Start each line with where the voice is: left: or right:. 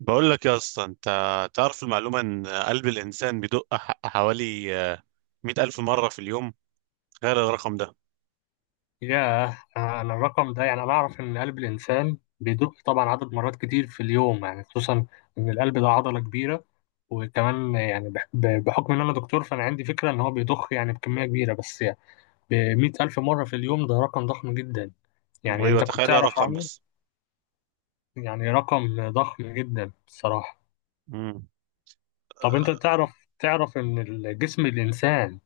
right: بقول لك يا اسطى، انت تعرف المعلومه ان قلب الانسان بيدق حوالي 100,000 الف مره في اليوم؟ تخيل الرقم ده.
left: ياه، أنا الرقم ده، يعني أنا أعرف إن قلب الإنسان بيدق طبعا عدد مرات كتير في اليوم، يعني خصوصا إن القلب ده عضلة كبيرة. وكمان يعني بحكم إن أنا دكتور، فأنا عندي فكرة إن هو بيضخ يعني بكمية كبيرة، بس يعني بمية ألف مرة في اليوم ده رقم ضخم جدا. يعني
right: ايوه،
left: أنت كنت
right: تخيل
left: تعرف
right: الرقم
left: عنه؟
right: بس.
left: يعني رقم ضخم جدا بصراحة.
right: مم.
left: طب أنت تعرف إن الجسم الإنسان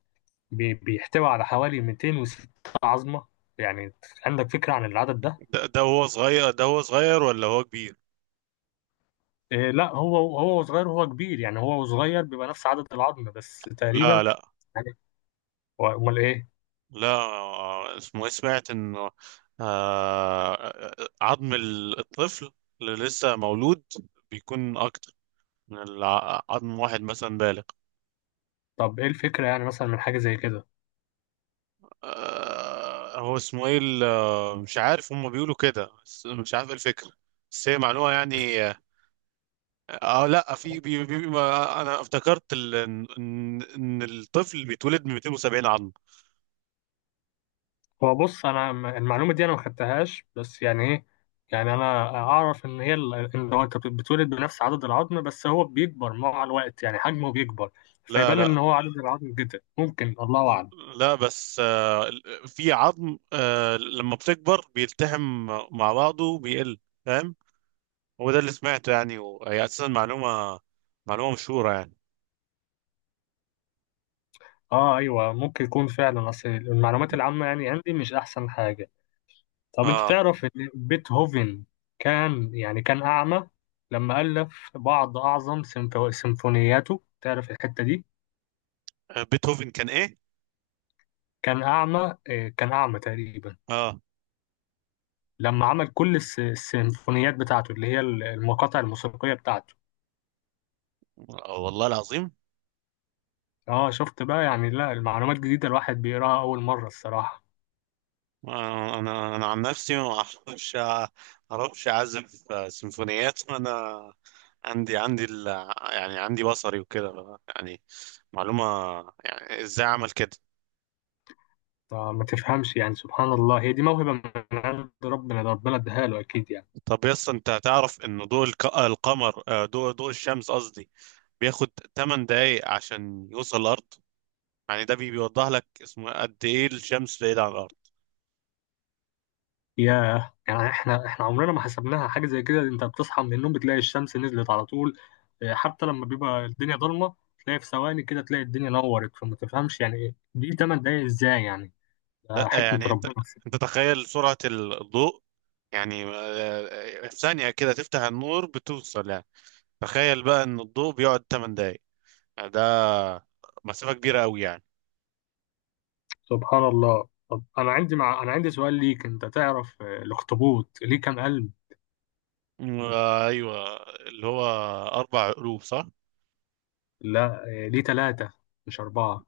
left: بيحتوي على حوالي 206 عظمة. يعني عندك فكرة عن العدد ده؟
right: ده هو صغير، ده هو صغير ولا هو كبير؟
left: إيه، لا هو صغير وهو كبير، يعني هو صغير بيبقى نفس عدد العظم بس تقريبا.
right: لا، لا.
left: يعني امال ايه؟
right: لا، اسمه ايه؟ سمعت انه آه، عظم الطفل اللي لسه مولود بيكون اكتر من عظم واحد مثلا بالغ.
left: طب ايه الفكره يعني مثلا من حاجه زي كده؟
right: هو اسمه ايه مش عارف، هم بيقولوا كده بس مش عارف ايه الفكرة، بس هي معلومة يعني. اه. لا، في بي ما انا افتكرت ان ان إن الطفل بيتولد من 270 عظم.
left: هو بص، انا المعلومه دي انا ما خدتهاش، بس يعني ايه، يعني انا اعرف ان هي ان هو انت بتولد بنفس عدد العظم، بس هو بيكبر مع الوقت يعني حجمه بيكبر،
right: لا،
left: فيبان
right: لا،
left: ان هو عدد العظم جدا، ممكن الله اعلم.
right: لا، بس في عظم، لما بتكبر بيلتحم مع بعضه بيقل، فاهم؟ هو ده اللي سمعته يعني، وهي اساسا معلومة مشهورة يعني.
left: اه ايوه، ممكن يكون فعلا، اصل المعلومات العامه يعني عندي مش احسن حاجه. طب انت
right: اه.
left: تعرف ان بيتهوفن كان يعني كان اعمى لما الف بعض اعظم سيمفونياته؟ تعرف الحته دي؟
right: بيتهوفن كان ايه؟
left: كان اعمى. كان اعمى تقريبا
right: اه،
left: لما عمل كل السيمفونيات بتاعته، اللي هي المقاطع الموسيقيه بتاعته.
right: والله العظيم.
left: اه شفت بقى، يعني لا المعلومات جديده، الواحد بيقراها اول مره الصراحه.
right: انا عن نفسي ما اعرفش، اعزف سيمفونيات. انا عندي يعني عندي بصري وكده يعني، معلومة، يعني ازاي اعمل كده؟
left: ما تفهمش يعني، سبحان الله، هي دي موهبه من عند ربنا، ده ربنا اداها له اكيد يعني.
right: طب، يس انت تعرف ان ضوء القمر، ضوء الشمس قصدي، بياخد 8 دقايق عشان يوصل الارض؟ يعني ده بيوضح لك اسمه قد ايه الشمس بعيدة عن الارض.
left: ياه، يعني احنا عمرنا ما حسبناها حاجه زي كده. انت بتصحى من النوم بتلاقي الشمس نزلت على طول. اه، حتى لما بيبقى الدنيا ضلمه، تلاقي في ثواني كده تلاقي الدنيا نورت، فما تفهمش يعني ايه دي 8 دقايق ازاي يعني. ده
right: لا،
left: حكمه
right: يعني انت
left: ربنا
right: انت تخيل سرعة الضوء، يعني في ثانية كده تفتح النور بتوصل يعني. تخيل بقى ان الضوء بيقعد 8 دقايق، ده مسافة كبيرة قوي يعني.
left: سبحان الله. طب انا انا عندي سؤال ليك. انت تعرف الاخطبوط ليه كام قلب؟
right: مم. ايوه، اللي هو اربع قلوب، صح؟
left: لا، ليه ثلاثه مش اربعه.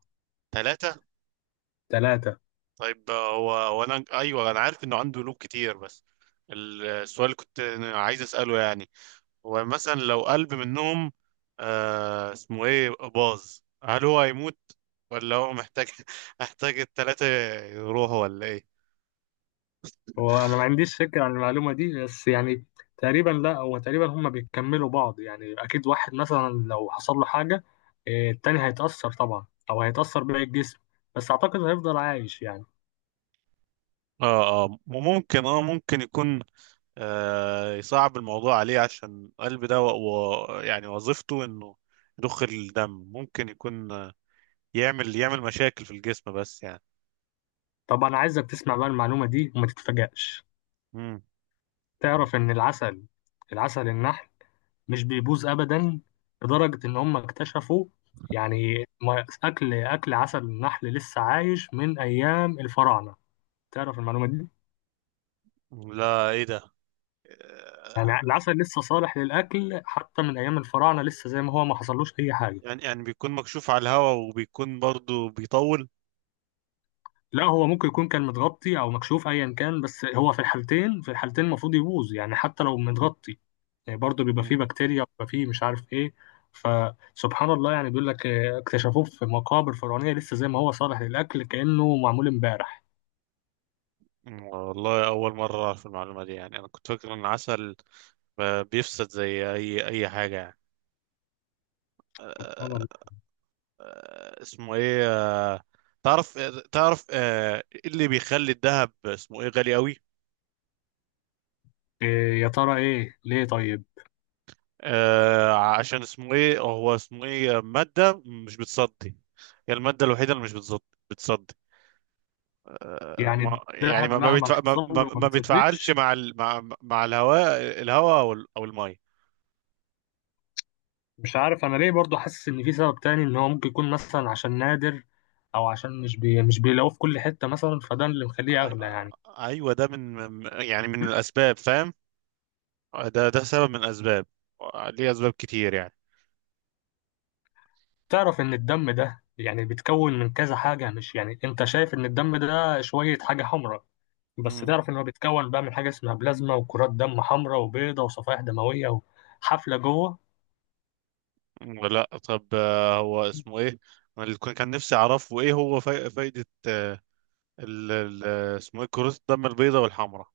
right: ثلاثة.
left: ثلاثه.
right: طيب، هو وانا، ايوه، انا عارف انه عنده قلوب كتير، بس السؤال اللي كنت عايز اسأله يعني، هو مثلا لو قلب منهم اسمه ايه باظ، هل هو هيموت ولا هو محتاج محتاج الثلاثة يروحوا ولا ايه؟
left: هو انا ما عنديش فكره عن المعلومه دي، بس يعني تقريبا، لا هو تقريبا هما بيكملوا بعض يعني، اكيد واحد مثلا لو حصل له حاجه إيه، التاني هيتاثر طبعا، او هيتاثر باقي الجسم، بس اعتقد هيفضل عايش يعني.
right: اه، اه، ممكن، اه، يكون يصعب الموضوع عليه، عشان القلب ده يعني وظيفته انه يضخ الدم، ممكن يكون يعمل مشاكل في الجسم بس يعني.
left: طب انا عايزك تسمع بقى المعلومه دي وما تتفاجئش.
right: مم.
left: تعرف ان العسل النحل مش بيبوظ ابدا؟ لدرجه ان هم اكتشفوا، يعني اكل عسل النحل لسه عايش من ايام الفراعنه. تعرف المعلومه دي؟
right: لا، ايه ده،
left: يعني
right: آه،
left: العسل لسه صالح للأكل حتى من أيام الفراعنة، لسه زي ما هو، ما حصلوش أي حاجة.
right: يعني بيكون مكشوف على الهواء، وبيكون برضو بيطول.
left: لا هو ممكن يكون كان متغطي أو مكشوف أيا كان، بس هو في الحالتين المفروض يبوظ يعني، حتى لو متغطي، يعني برضه بيبقى
right: مم.
left: فيه بكتيريا، بيبقى فيه مش عارف إيه. فسبحان الله، يعني بيقول لك اكتشفوه في مقابر فرعونية لسه زي ما هو صالح للأكل، كأنه معمول امبارح.
right: والله، اول مرة اعرف المعلومة دي، يعني انا كنت فاكر ان العسل بيفسد زي اي حاجة يعني.
left: سبحان الله.
right: اسمه ايه آه، تعرف، إيه اللي بيخلي الذهب اسمه ايه غالي قوي؟
left: إيه يا ترى؟ إيه ليه طيب؟
right: عشان اسمه ايه، هو اسمه ايه، مادة مش بتصدي، هي المادة الوحيدة اللي مش بتصدي.
left: يعني
right: ما يعني،
left: الذهب
right: ما ما,
left: مهما
right: بيتفع ما,
left: حصل
right: ما
left: له ما
right: ما بيتفاعلش
left: بتصدقش؟
right: مع الهواء أو المية.
left: مش عارف انا ليه، برضو حاسس ان في سبب تاني، ان هو ممكن يكون مثلا عشان نادر، او عشان مش بيلاقوه في كل حتة مثلا، فده اللي مخليه
right: آي-
left: اغلى
right: آه،
left: يعني.
right: ايوه، ده من الاسباب، فاهم؟ ده سبب من الاسباب، ليه اسباب كتير يعني.
left: تعرف ان الدم ده يعني بيتكون من كذا حاجة؟ مش يعني انت شايف ان الدم ده شوية حاجة حمراء، بس
right: مم.
left: تعرف ان هو بيتكون بقى من حاجة اسمها بلازما، وكرات دم حمراء وبيضة، وصفائح دموية، وحفلة جوه.
right: لا، طب، هو اسمه ايه، أنا اللي كان نفسي اعرفه، ايه هو فايدة ال ال- اسمه ايه كرات الدم البيضاء والحمراء؟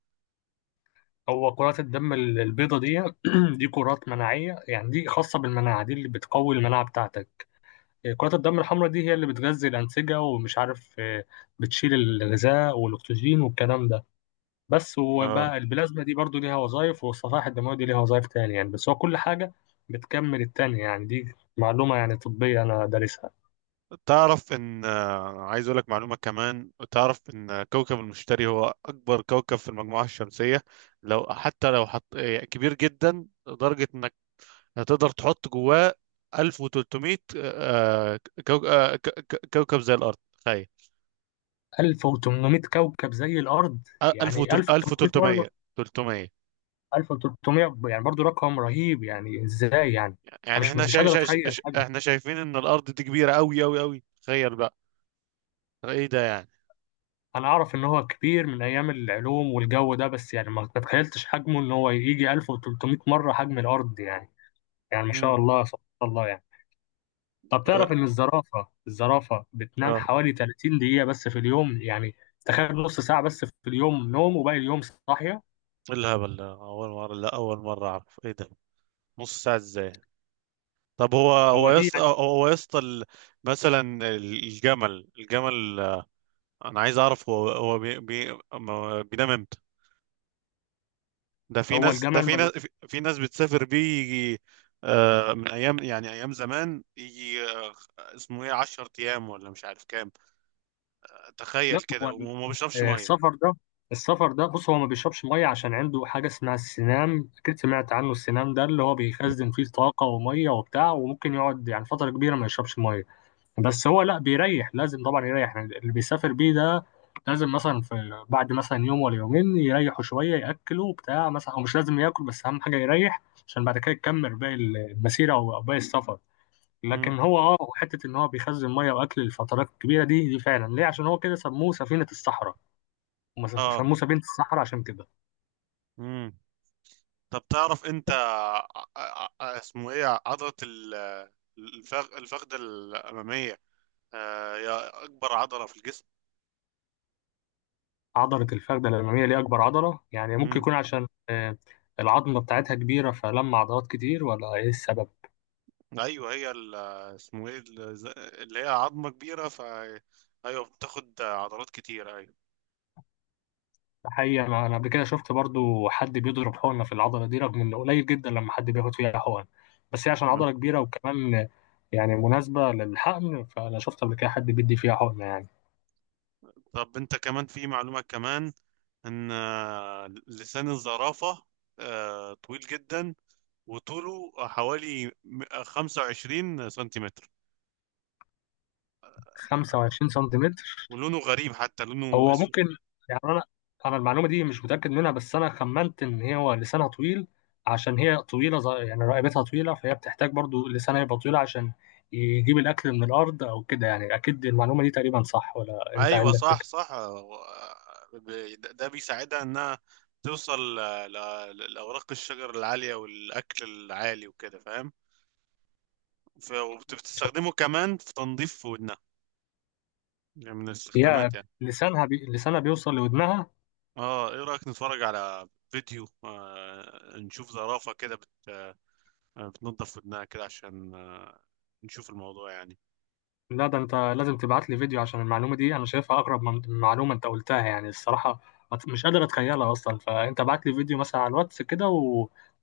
left: هو كرات الدم البيضة دي دي كرات مناعية، يعني دي خاصة بالمناعة، دي اللي بتقوي المناعة بتاعتك. كرات الدم الحمراء دي هي اللي بتغذي الأنسجة، ومش عارف بتشيل الغذاء والأكسجين والكلام ده بس.
right: آه،
left: وبقى البلازما دي برضو ليها وظائف، والصفائح الدموية دي ليها وظائف تانية يعني، بس هو كل حاجة بتكمل التانية يعني. دي معلومة يعني طبية أنا دارسها.
right: تعرف ان عايز اقول لك معلومة كمان، تعرف ان كوكب المشتري هو اكبر كوكب في المجموعة الشمسية؟ لو حتى لو حط كبير جدا، لدرجة انك هتقدر تحط جواه 1300 كوكب زي الارض، تخيل.
left: 1800 كوكب زي الأرض،
right: 1000،
left: يعني 1800 مرة.
right: 1300، 300.
left: 1300، يعني برضو رقم رهيب، يعني إزاي يعني؟ أنا
right: يعني
left: مش
right: احنا
left: مش قادر أتخيل حاجة.
right: شايفين ان الارض دي كبيرة قوي قوي قوي، تخيل بقى. ايه ده يعني؟
left: انا اعرف ان هو كبير من ايام العلوم والجو ده، بس يعني ما تتخيلتش حجمه ان هو يجي 1300 مره حجم الارض يعني. يعني ما شاء
right: امم.
left: الله، سبحان الله يعني. طب
right: اه.
left: تعرف ان الزرافه بتنام
right: آه.
left: حوالي 30 دقيقه بس في اليوم يعني؟ تخيل نص ساعه بس في اليوم نوم، وباقي اليوم صاحيه.
right: إيه الهبل ده؟ اول مرة، لا، اول مرة اعرف ايه ده. نص ساعة ازاي؟ طب هو
left: هو
right: هو
left: دي
right: يس
left: يعني.
right: هو يسطا مثلا الجمل، انا عايز اعرف هو بي بي ما- بينام امتى؟ ده في
left: هو
right: ناس، ده
left: الجمل
right: في ناس
left: ملوش.
right: في في ناس بتسافر بيه، يجي من ايام، يعني ايام زمان، يجي اسمه ايه 10 ايام ولا مش عارف كام،
left: لا
right: تخيل
left: هو
right: كده وما بيشربش ميه.
left: السفر ده، السفر ده بص، هو ما بيشربش ميه عشان عنده حاجه اسمها السنام، اكيد سمعت عنه السنام ده، اللي هو بيخزن فيه طاقه وميه وبتاع، وممكن يقعد يعني فتره كبيره ما يشربش ميه. بس هو لا بيريح، لازم طبعا يريح، يعني اللي بيسافر بيه ده لازم مثلا في، بعد مثلا يوم ولا يومين، يريحوا شوية، يأكلوا بتاع مثلا، أو مش لازم ياكل بس أهم حاجة يريح، عشان بعد كده يكمل باقي المسيرة أو باقي السفر. لكن
right: امم.
left: هو حتة إن هو بيخزن مية وأكل للفترات الكبيرة دي فعلا ليه، عشان هو كده سموه سفينة الصحراء. هم
right: اه.
left: سموه سفينة الصحراء عشان كده.
right: امم. طب تعرف انت اسمه ايه عضلة الفخذ الامامية، هي اكبر عضلة في
left: عضلة الفخذة الأمامية دي أكبر عضلة، يعني ممكن
right: الجسم.
left: يكون عشان العظمة بتاعتها كبيرة، فلما عضلات كتير، ولا إيه السبب؟
right: ايوه، هي اسمه ايه اللي هي عظمه كبيره، ايوه، بتاخد عضلات كتير، ايوه.
left: حقيقة أنا قبل كده شفت برضو حد بيضرب حقنة في العضلة دي، رغم إنه قليل جدا لما حد بياخد فيها حقن، بس هي عشان
right: مم.
left: عضلة كبيرة وكمان يعني مناسبة للحقن، فأنا شفت قبل كده حد بيدي فيها حقنة يعني.
right: طب انت كمان، في معلومه كمان، ان لسان الزرافه طويل جدا، وطوله حوالي 25 سنتيمتر، آه،
left: 25 سنتيمتر؟
right: ولونه غريب، حتى لونه
left: هو
right: اسود.
left: ممكن يعني، أنا المعلومة دي مش متأكد منها، بس أنا خمنت إن هو لسانها طويل عشان هي طويلة، يعني رقبتها طويلة، فهي بتحتاج برضو لسانها يبقى طويل عشان يجيب الأكل من الأرض أو كده يعني. أكيد المعلومة دي تقريبا صح، ولا أنت
right: ايوه،
left: عندك
right: صح،
left: فكرة؟
right: صح، ده بيساعدها انها توصل لاوراق الشجر العاليه والاكل العالي وكده، فاهم؟ وبتستخدمه كمان في تنظيف ودنها، يعني من
left: يا،
right: الاستخدامات يعني.
left: لسانها بيوصل لودنها؟
right: اه، ايه رأيك نتفرج على فيديو، نشوف زرافة كده بتنظف ودنها كده، عشان نشوف الموضوع يعني؟
left: لا ده انت لازم تبعت لي فيديو، عشان المعلومه دي انا شايفها اقرب من معلومه انت قلتها يعني الصراحه. ما ت- مش قادر اتخيلها اصلا، فانت بعت لي فيديو مثلا على الواتس كده،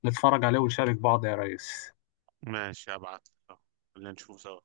left: ونتفرج عليه ونشارك بعض يا ريس.
right: ماشي، هبعت لك. خلينا نشوفه سوا.